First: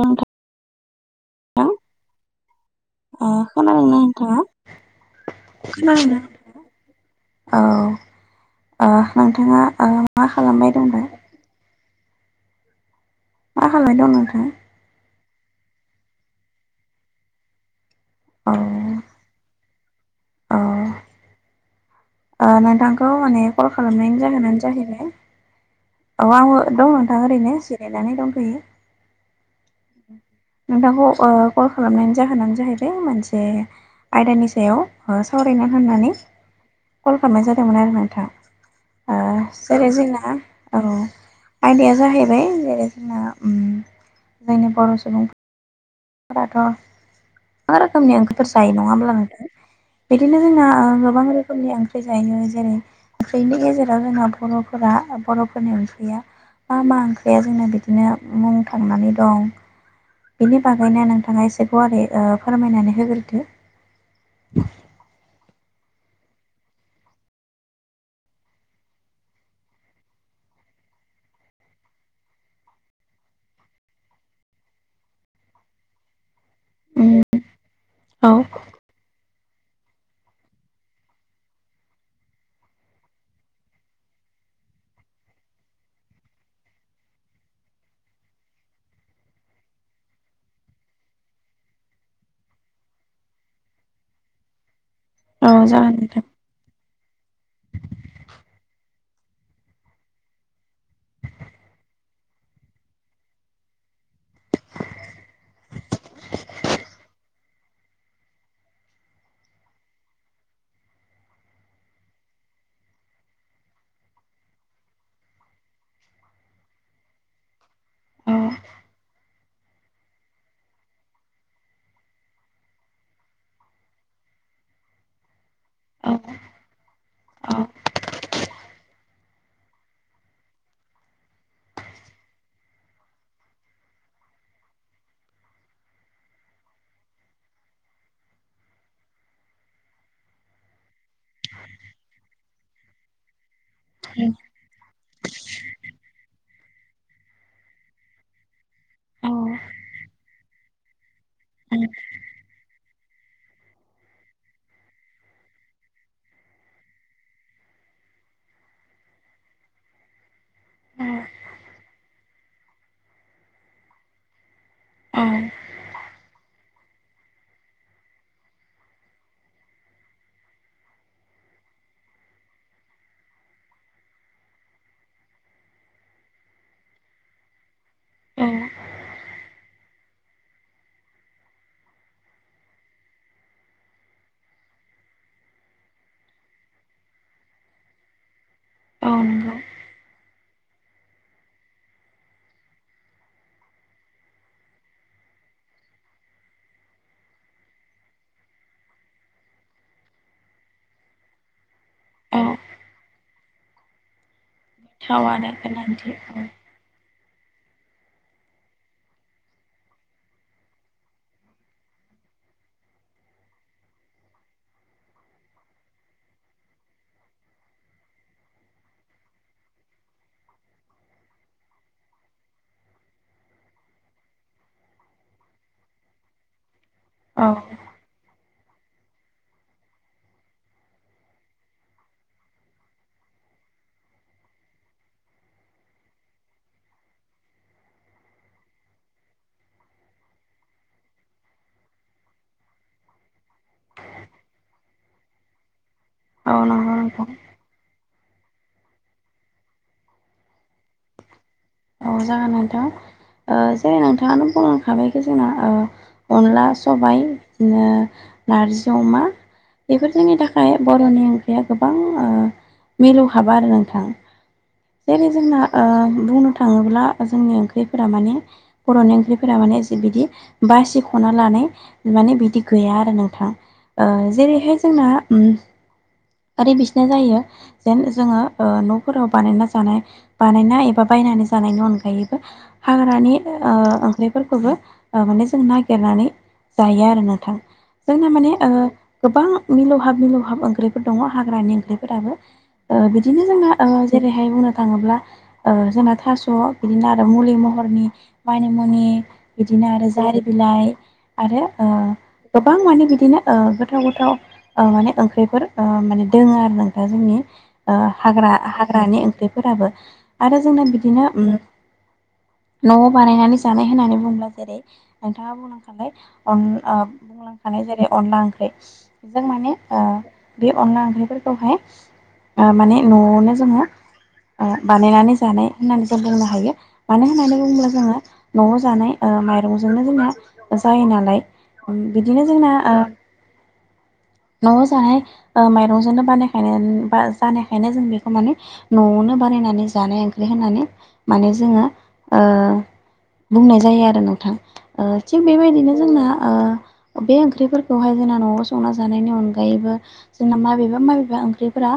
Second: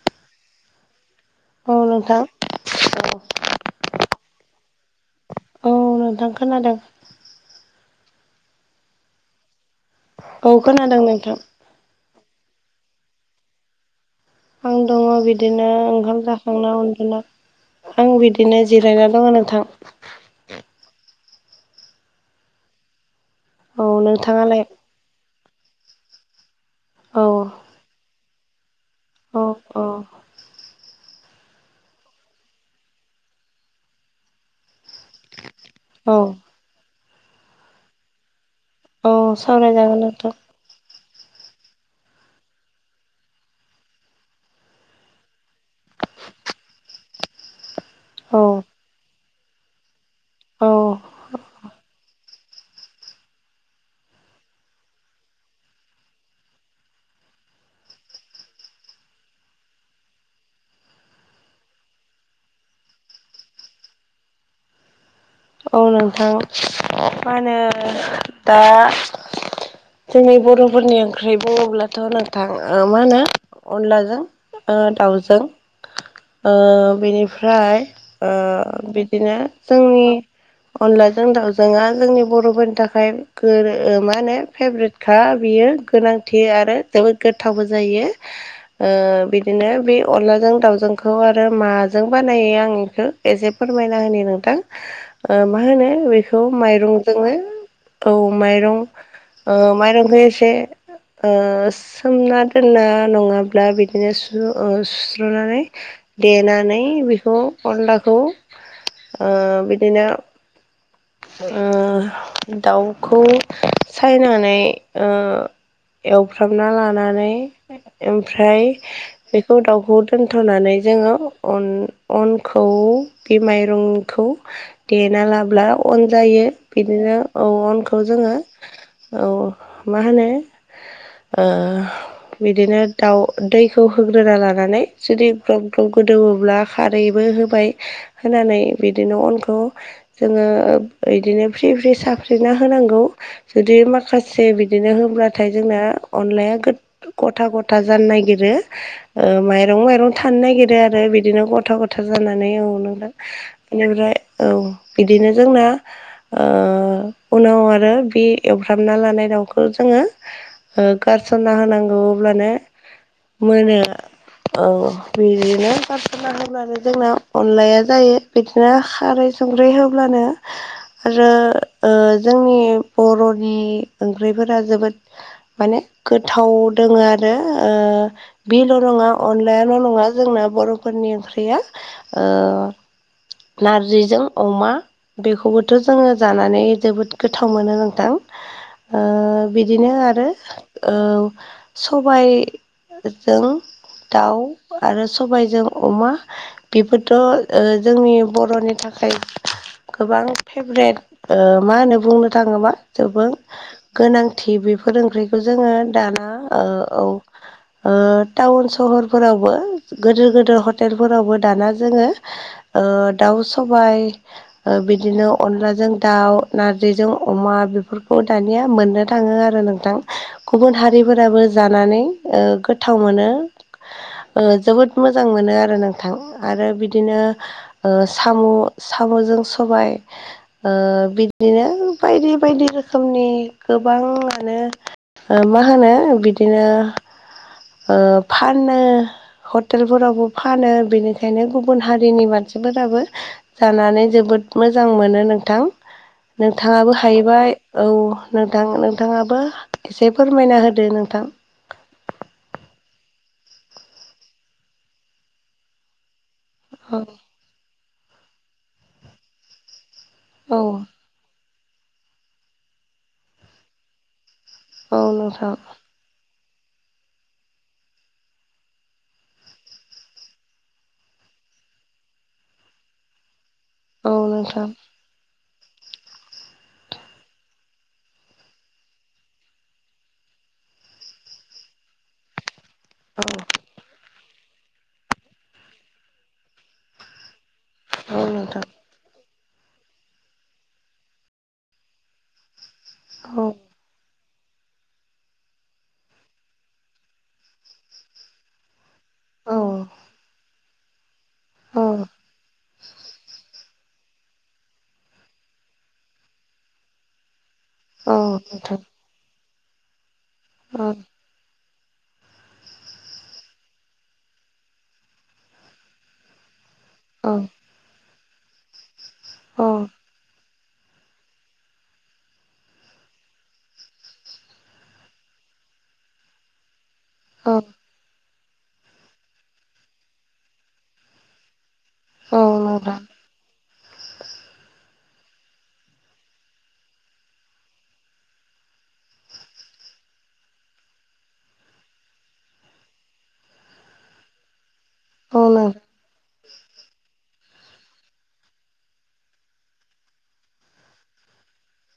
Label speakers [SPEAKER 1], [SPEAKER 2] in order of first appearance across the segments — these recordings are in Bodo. [SPEAKER 1] नोंथां नोंथां ओ खोनादों ना नोंथाङा?
[SPEAKER 2] औ
[SPEAKER 1] खोनादोंना
[SPEAKER 2] नोंथां खोनादों
[SPEAKER 1] औ ओ नोंथाङा ओ मा
[SPEAKER 2] औ
[SPEAKER 1] खालामबाय
[SPEAKER 2] खोनादों
[SPEAKER 1] दंबा?
[SPEAKER 2] नोंथां
[SPEAKER 1] मा खालामबाय दं नोंथां?
[SPEAKER 2] आं दङ बिदिनो ओंखाम जाखांना उन्दुना। आं बिदिनो जिरायना दङ नोंथां
[SPEAKER 1] अ ओ नोंथांखौ माने कल
[SPEAKER 2] औ
[SPEAKER 1] खालामनायनि
[SPEAKER 2] नोंथाङालाय
[SPEAKER 1] जाहोनानो जाहैबाय औ आं दं नोंथां
[SPEAKER 2] औ
[SPEAKER 1] ओरैनो जिरायनानै दंथ'यो।
[SPEAKER 2] अ औ
[SPEAKER 1] नोंथांखौ ओ कल खालामनायनि जाहोनानो जाहैबाय मोनसे आयदानि सायाव ओ सावरायनो होननानै
[SPEAKER 2] औ
[SPEAKER 1] कल खालामनाय जादोंमोन आरो नोंथां।
[SPEAKER 2] औ
[SPEAKER 1] ओ जेरै
[SPEAKER 2] सावरायजागोन नोंथां
[SPEAKER 1] जोंना औ आयदाया जाहैबाय जेरै जोंना उम जोंनि बर' सुबुं फोराथ' गोबां रोखोमनि
[SPEAKER 2] औ
[SPEAKER 1] ओंख्रिफोर जायो नङा होमब्ला नोंथां। बिदिनो जोंना
[SPEAKER 2] औ
[SPEAKER 1] गोबां रोखोमनि ओं ख्रि जायो जेरै ओंख्रिनि गेजेराव जोंना बर'फोरा बर'फोरनि ओंख्रिया मा मा ओंख्रिया जोंना बिदिनो मुं थांनानै दं बेनि बागैनो नोंथाङा एसे गुवारै फोरमायनानै होग्रोदो
[SPEAKER 2] औ नोंथां मा होनो दा जोंनि बर'फोरनि ओंख्रि बुङोब्लाथ' नोंथां मा होनो अनलाजों ओ दाउजों ओ
[SPEAKER 1] उम
[SPEAKER 2] बेनिफ्राय ओ
[SPEAKER 1] औ
[SPEAKER 2] बिदिनो जोंनि अनलाजों दाउजोंआ जोंनि बर'फोरनि थाखाय गो-रो मा होनो फेभ्रेट खा बियो गोनांथि आरो जोबोद गोथावबो जायो। ओ बिदिनो बे अनलाजों दाावजोंखौ आरो माजों बानायो आं एखौ एसे फोरमायना होनि नोंथां ओ
[SPEAKER 1] औ
[SPEAKER 2] मा होनो
[SPEAKER 1] जागोन नोंथां
[SPEAKER 2] बेखौ माइरंजोंनो औ माइरं ओ माइरंखौ एसे ओ सोमना दोनना नङाब्ला बिदिनो सु-सुस्र'नानै देनानै बेखौ अनलाखौ ओ बिदिनो ओ दाउखौ सायनानै ओ एवफ्रामना लानानै
[SPEAKER 1] औ
[SPEAKER 2] ओमफ्राय बेखौ दाउखौ दोनथ'नानै जोङो अन अनखौ बे माइरंखौ देना लाब्ला अन
[SPEAKER 1] औ
[SPEAKER 2] जायो बिदिनो औ अनखौ जोङो औ मा होनो ओ बिदिनो दाउ दैखौ होग्रोना लानानै जुदि ग्लब ग्लब गोदौवोब्ला खारैबो होबाय होनानै बिदिनो अनखौ जोङो इदिनो फ्रि फ्रि साफ्रिना होनांगौ जुदि माखासे बिदिनो हब्लाथाय जोंना अनलाया गो गथा गथा जानो नागिरो
[SPEAKER 1] औ
[SPEAKER 2] माइरं माइरं थानो नागिरो आरो बि दिनो गथ' गथ जानानै औ नोंथां बेनिफ्राय औ बिदिनो जोंना ओ उनाव आरो बे एवफ्रामना लानाय दाउखौ जोङो ओ गारसना होनांगौ अब्लानो मोनो औ
[SPEAKER 1] औ
[SPEAKER 2] बिदिनो गारसनना होब्लानो जोंना अनलाया जायो बिदिनो खारै संख्रि होब्लानो आरो ओ जोंनि बर'नि ओंख्रिफोरा जोबोद माने गोथाव दोङो आरो ओ बिल' नङा अनलायाल' नङा जोंना बर'फोरनि ओंख्रिया ओ नारजिजों अमा बेखौबोथ' जोङो जानानै जोबोद गोथाव मोनो नोंथां। ओ
[SPEAKER 1] औ नंगौ
[SPEAKER 2] बिदिनो आरो औ सबाय जों दाउ आरो सबायजों अमा बेफोरथ' जोंनि बर'नि थाखाय गोबां फेभ्रेट मा होनो बुंनो
[SPEAKER 1] औ
[SPEAKER 2] थाङोबा ज गोनांथि बे बेफोर
[SPEAKER 1] थाव
[SPEAKER 2] ओंख्रिखौ
[SPEAKER 1] आरो
[SPEAKER 2] जोङो
[SPEAKER 1] गोनांथि
[SPEAKER 2] दाना औ टाउन सहरफोरावबो गिदिर गोिदिर हटेलफोरावबो दाना जोङो दाउ सबाय ओ बिदिनो अनलाजों दाउ नारजिजों अमा बेफोरखौ दानिया मोननो थाङो आरो नों थां गुबुन हारिफोराबो जानानै गोथाव मोनो। ओ जोबोद मोजां मोनो आरो नों थां आरो बिदिनो
[SPEAKER 1] औ
[SPEAKER 2] ओ साम' साम'जों सबाय ओ बिदिनो बायदि बायदि रोखोमनि गोबाङानो ओ मा होनो बिदिनो ओ फानो। हटेलफोरावबो फानो बेनिखायनो गुबुन हारिनि मानसिफोराबो जानानै जोबोद मोजां मोनो नोंथां
[SPEAKER 1] औ नंगौ
[SPEAKER 2] नोंथाङाबो
[SPEAKER 1] नोंथां
[SPEAKER 2] हाहैबाय औ नोंथां नोंथाङाबो एसे फोरमायना होदो नोंथां।
[SPEAKER 1] औ जागोन नोंथां ओ जे नोंथाङानो बुंखाबायखि जोंना अनला
[SPEAKER 2] औ
[SPEAKER 1] सबाइ बिदिनो नारजि अमा बेफोर जोंनि
[SPEAKER 2] औ
[SPEAKER 1] थाखाय बर'नि बे गोबां मिलौ हाबा आरो नोंथां
[SPEAKER 2] औ
[SPEAKER 1] जेरै
[SPEAKER 2] नोंथां
[SPEAKER 1] जोंना बुंनो थाङोब्ला जोंनि ओंख्रिफोरा माने बर'नि ओंख्रिफोरा माने ज बिदि बासिख'ना लानाय माने बिदि गैया आरो नोंथां
[SPEAKER 2] औ नोंथां
[SPEAKER 1] जेरैहाय जोंना आरो बिसोरनो जायो जेन जोङो न'फोराव बानायना जानाय बानायना एबा बायनानै जानायनि अनगायैबो
[SPEAKER 2] औ
[SPEAKER 1] हाग्रानि ओंख्रिफोरखौबो माने जों नागिरनानै जायो आरो नोंथां
[SPEAKER 2] औ
[SPEAKER 1] जोंना माने
[SPEAKER 2] नोंथां
[SPEAKER 1] गोबां मिलौहाब मिलौहाब ओंख्रिफोर दङ हाग्रानि ओंख्रिफोराबो बिदिनो
[SPEAKER 2] औ
[SPEAKER 1] जोंना जेरैहाय बुंनो थाङोब्ला जोंना' बिदिनो आरो मुलि महरनि मानि मुनि
[SPEAKER 2] औ
[SPEAKER 1] बिदिनो आरो जारि बिलाइ आरो
[SPEAKER 2] औ
[SPEAKER 1] गोबां माने बिदिनो गोथाव गोथाव माने ओंख्रिफोर माने दोङो आरो नों दा जोंनि
[SPEAKER 2] औ
[SPEAKER 1] हाग्रा
[SPEAKER 2] नोंथां
[SPEAKER 1] हाग्रानि ओंख्रिफोराबो आरो
[SPEAKER 2] औ
[SPEAKER 1] जोंना बिदिनो न'आव बानायनानै जानाय होननानै बुङोब्ला जेरै नोंथाङा बुंलांखाबाय अन
[SPEAKER 2] औ
[SPEAKER 1] बुंलांखानाय जेरै अनला ओंख्रि जों
[SPEAKER 2] औ
[SPEAKER 1] माने बे अनला ओंख्रिफोरखौहाय माने न'आवनो जोङो बानायनानै जानाय होननानै जों बुंनो हायो। मानो होननानै बुङोब्ला जोङो न'आव जानाय माइरंजोंनो जोंना जायो नालाय
[SPEAKER 2] औ
[SPEAKER 1] बिदिनो जोंना
[SPEAKER 2] नोंथां
[SPEAKER 1] न'आव जाहाय माइरंजोंनो बानायखाय जानायखायनो जों बेखौ माने न'आवनो बानायनानै जानाय ओंख्रि होनानै माने जोङो। बुंनाय जायो आरो नोंथां। ओ
[SPEAKER 2] औ
[SPEAKER 1] थिग
[SPEAKER 2] नों
[SPEAKER 1] बेबायदिनो जोंना ओ बे ओंख्रिफोरखौहाय जोंना न'आव संना जानायनि अनगायैबो जोंना माबेबा माबेबा ओंख्रिफोरा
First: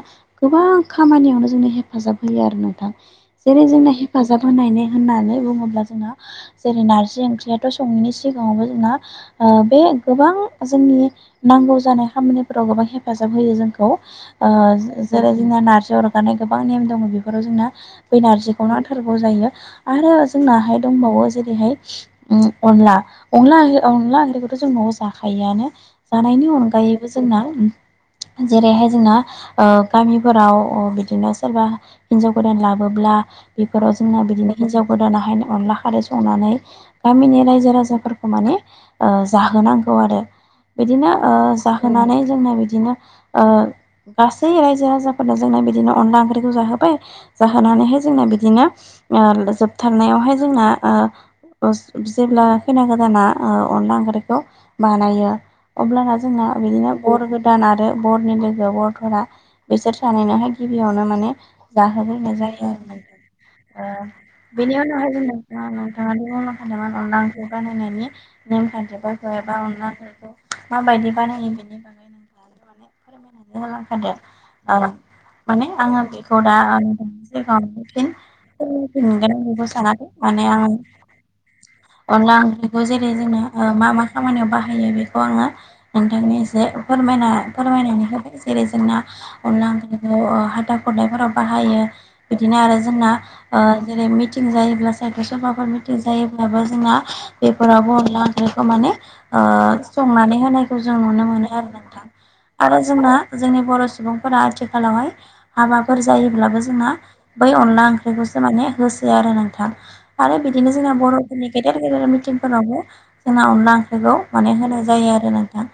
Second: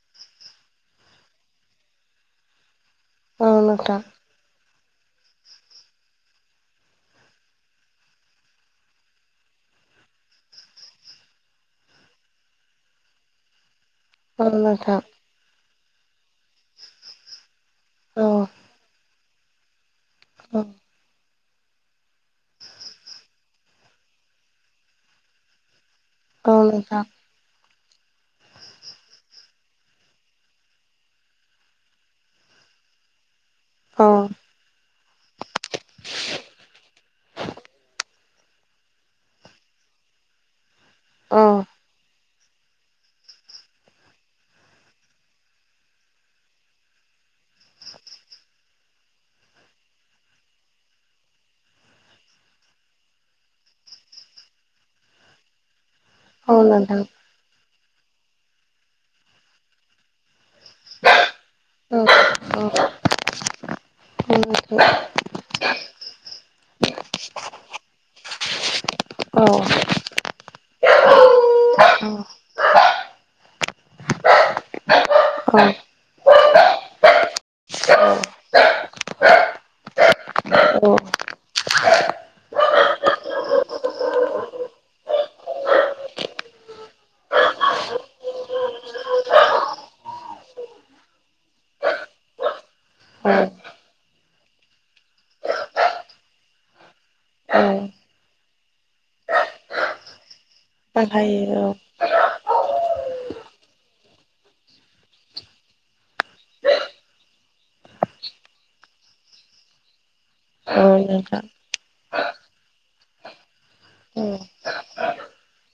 [SPEAKER 1] गोबां खामानियावनो जोंनो हेफाजाब होयो आरो नोंथां
[SPEAKER 2] औ
[SPEAKER 1] जेरै जोंना
[SPEAKER 2] नोंथां
[SPEAKER 1] हेफाजाब होनायनि होननानै बुङोब्ला जोंना जेरै नारजि ओंख्रियाथ' सङैनि सिगाङावबो जोंना ओ बे गोबां जोंनि नांगौ जानाय खामानिफोराव गोबां हेफ फाजाब होयो जोंखौ
[SPEAKER 2] औ
[SPEAKER 1] ओ
[SPEAKER 2] नोंथां
[SPEAKER 1] जेरै जोंना नारजि उरगानाय गोबां नेम दङ बेफोराव जोंना बे
[SPEAKER 2] औ
[SPEAKER 1] नारजिखौ नांथारगौ जायो आरो
[SPEAKER 2] औ
[SPEAKER 1] जोंनाहाय दंबावो जेरैहाय उ अनला अन अनला ओंख्रिखौथ' जों न'आव जाखायोआनो जानायनि
[SPEAKER 2] औ नोंथां
[SPEAKER 1] अनगायैबो जोंना जेरैहाय जोंना ओ गामिफोराव बिदिनो सोरबा हिनजाव गोदान लाबोब्ला बेफोराव
[SPEAKER 2] औ
[SPEAKER 1] जोंना बिदिनो हिनजाव गोदानाहाय अनला खारै संनानै गामिनि रायजो राजाफोरखौ माने ओ जाहोनांगौ आरो। बिदिनो ओ
[SPEAKER 2] औ
[SPEAKER 1] जाहोनानै जोंना बिदिनो ओ गासै रायजो राजाफोरनो जोंना बिदिनो अनला ओंख्रिखौ जाहोबाय जाहोनानैहाय जोंना बिदिनो ओ जोबथारनायावहाय जोंना ओ [unintelligible] जेब्ला खैना गोदाना ओ अनला ओंख्रिखौ बानायो अब्लाना जोंना
[SPEAKER 2] औ
[SPEAKER 1] बिदिनो
[SPEAKER 2] नोंथां
[SPEAKER 1] बर गोदान आरो बरनि लोगो बरफोरा बिसोर सानैनोहाय गिबियावनो माने
[SPEAKER 2] औ
[SPEAKER 1] जाहोलायनाय जायो आरो नोंथां ओ बेनि उनावहाय जों नोंथाङा नोंथाङाथ बुंलांखादोंमोन अनला ओख्रि बानायनायनि नेमखान्थिखौ एबा अनलाफोरखौ माबायदि बानायो बेनि बागै
[SPEAKER 2] औ
[SPEAKER 1] [unintelligible] हांखादों ओ
[SPEAKER 2] औ
[SPEAKER 1] माने आङो बे [unintelligible] [unintelligible] बेखौ सानाखै माने आं
[SPEAKER 2] औ
[SPEAKER 1] अनला ओंख्रिखौ जेरै जोङो मा मा खामानियाव बाहायो बेखौ आङो नोंथांनि एसे फोरमायना फोरमायनानै होबाय जेरै जोंना अनला ओंख्रिखौ ओ हाथा खुरनायफोराव बाहायो बिदिनो आरो जोंना
[SPEAKER 2] औ
[SPEAKER 1] ओ जेरै मिटिं जायोब्ला साहित्य सभाफोर मिटिं जायोब्लाबो जोंना
[SPEAKER 2] औ
[SPEAKER 1] बेफोरावबो अनला ओंख्रिखौ माने ओ संनानै होनायखौ जों नुनो मोनो
[SPEAKER 2] बाहायो
[SPEAKER 1] आरो
[SPEAKER 2] औ
[SPEAKER 1] ना आरो जोंना जोंनि बर' सुबुंफोरा आथिखालावहाय हाबाफोर जायोब्लाबो जोंना बै अनला ओंख्रिखौसो माने होसो आरो नोंथां। आरो बिदिनो
[SPEAKER 2] औ
[SPEAKER 1] जोंना
[SPEAKER 2] नोंथां
[SPEAKER 1] बर'फोरनि गेदेर गेदेर मिटिंफोरावबो जोंना अनला ओंख्रिखौ
[SPEAKER 2] औ
[SPEAKER 1] माने होनाय जायो आरो नोंथां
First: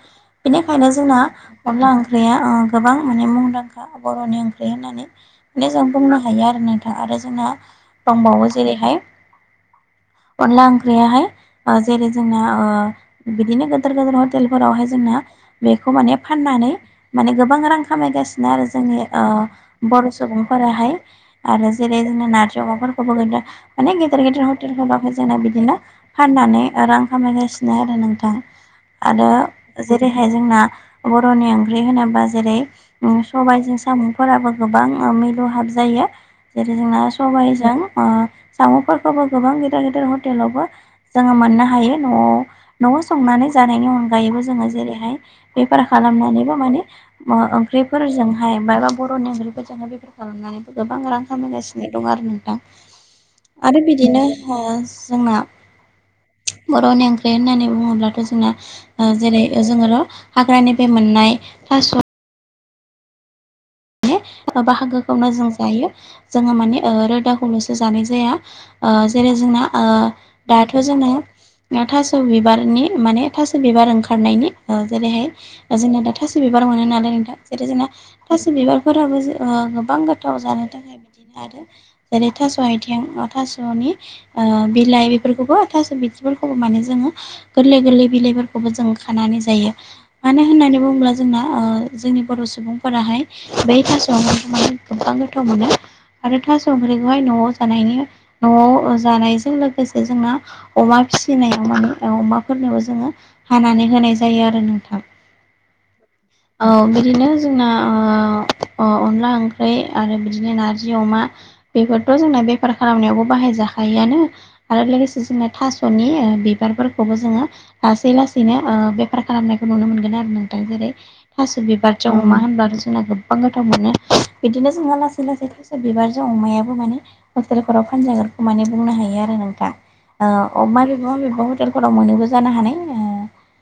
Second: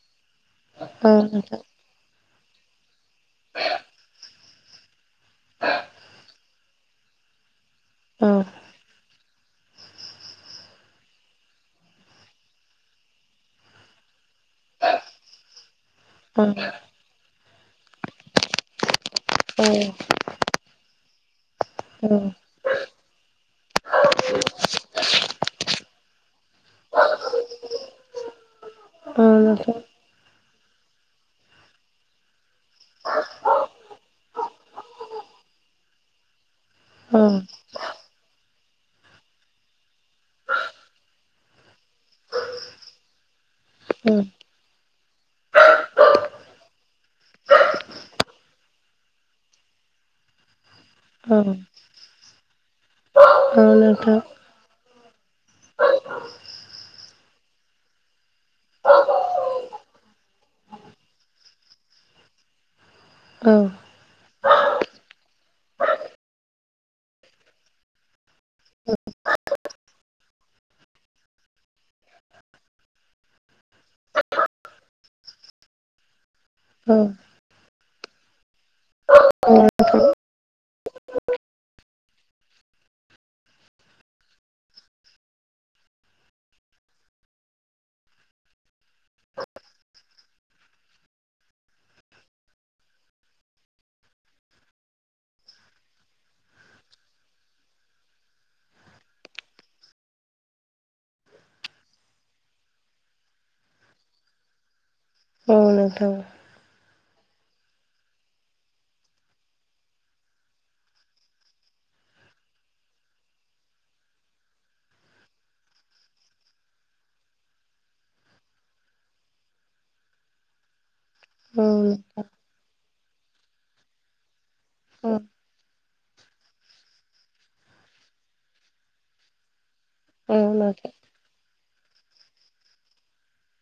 [SPEAKER 1] बेनिखायनो
[SPEAKER 2] औ
[SPEAKER 1] जोंना
[SPEAKER 2] नोंथां
[SPEAKER 1] अनला ओंख्रिया ओ गोबां माने मुंदांखा बर'नि ओंख्रि होननानै माने जों बुंनो हायो आरो नोंथां आरो जोंना
[SPEAKER 2] औ
[SPEAKER 1] दंबावो जेरैहाय अनला ओंख्रियाहाय ओ जेरै जोंना ओ बिदिनो गिदेर गदेर हटेलफोरावहाय जोंना बेखौ माने
[SPEAKER 2] औ
[SPEAKER 1] फाननानै
[SPEAKER 2] नोंथां
[SPEAKER 1] माने गोबां रां खामायगासिनो आरो जोंनि
[SPEAKER 2] औ
[SPEAKER 1] ओ बर' सुबुंफोराहाय। आरो जेरै जोंनो नारजि अमाफोरखौबो माने गेदेर गेदेर हटेलफोरबाबो जोंना बिदिनो फाननानै रां खामायगासिनो आरो नोंथां आरो
[SPEAKER 2] औ औ नोंथां औ नोंथां औ नोंथां औ नोंथां औ
[SPEAKER 1] जेरैहाय जोंना बर'नि ओंख्रि होनोब्ला जेरै सबायाइजों साम'फोराबो गोबां मिलुहाब जायो। जेरै जोंना
[SPEAKER 2] नोंथां औ
[SPEAKER 1] सबायाइजों ओ साम'फोरखौबो गोबां गिदिर गिदिर हटेलावबो जोङो मोननो हायो न'आव न'आव संनानै जानायनि अनगायैबो जोङो जेरै हाय बेफार खालामनानैबो माने ओ ओंख्रिफोरजोंहाय मायबा बर'नि ओंख्रिफोरजोंहाय बेफोर खालामनानैबो गोबां रां खामायगासिनो दं आरो नोंथां आरो बिदिनो हो जोंना बर'नि ओंख्रि होननानै बुङोब्लाथ' जोंना ओ जेरै जोङोर' हाग्रानि बे मोननाय थास'
[SPEAKER 2] औ
[SPEAKER 1] माने बाहागोखौनो जों जायो जोङो माने ओ रोदाखौल'सो जानाय जाया। ओ जेरै जोंना ओ दाथ' जोंना थास' बिबारनि माने थास' बिबार ओंखारनायनि जेरैहाय जोंना दा थास' बिबार मोनो नालाय नोंथां जेरै जोंना थास' बिबारफोराबो ज गोबां गोथाव जानो थाखाय बिदिनो आरो जेरै थास' आइथिं थास'नि ओ बिलाइ बेफोरखौबो थास' बिदिफोरखौबो माने जोङो गोरलै गोरलै बिलाइफोरखौबो जों खानानै जायो। मानो होननानै बुङोब्ला जोंना जोंनि बर' सुबुंफोराहाय बे थास'आव गोबां गोथाव मोनो। आरो थास ओंख्रिखौहाय न'आव जानायनि न'आव जानायजों लोगोसे जोंना अमा फिसिनायाव माने अमाफोरनोबो जोङो हानानै होनाय जायो आरो नोंथां
[SPEAKER 2] औ नोंथां
[SPEAKER 1] औ बिदिनो जोंना अनला ओंख्रि आरो बिदिनो नारजि अमा बेफोरथ' जोंना बेफार खालामनायावबो बाहायजाखायोआनो। आरो लोगोसे जोंना थास'नि ओ बिबारफोरखौबो जोङो लासै लासैनो बेफार खालामनायखौ नुनो मोनगोन आरो नोंथां जेरै थास' बिबार जों अमा होनबा जोंना गोबां गोथाव मोनो बिदिनो जोंहा लासै लासै थसा बिबारजों अमायाबो माने हटेलफोराव फानजागोनखौ माने बुंनो हायो आरो नोंथाङा अ माबेबा माबेबा हटेलफोराव मोनोबो जानो हानाय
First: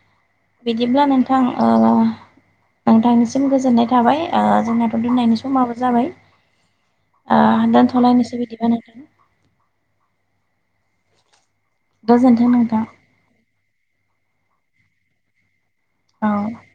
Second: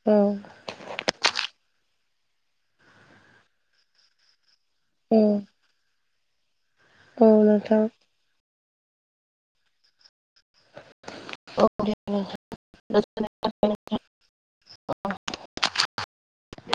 [SPEAKER 2] औ
[SPEAKER 1] बिदिब्ला नोंथां नोंथांनिसिम गोजोननाय थाबाय जोंनाथ' दोननायनि समाबो जाबाय दोनथ'लायनोसै बिदिबा नोंथां
[SPEAKER 2] दे
[SPEAKER 1] गोजोन्थों नोंथां
[SPEAKER 2] औ
[SPEAKER 1] औ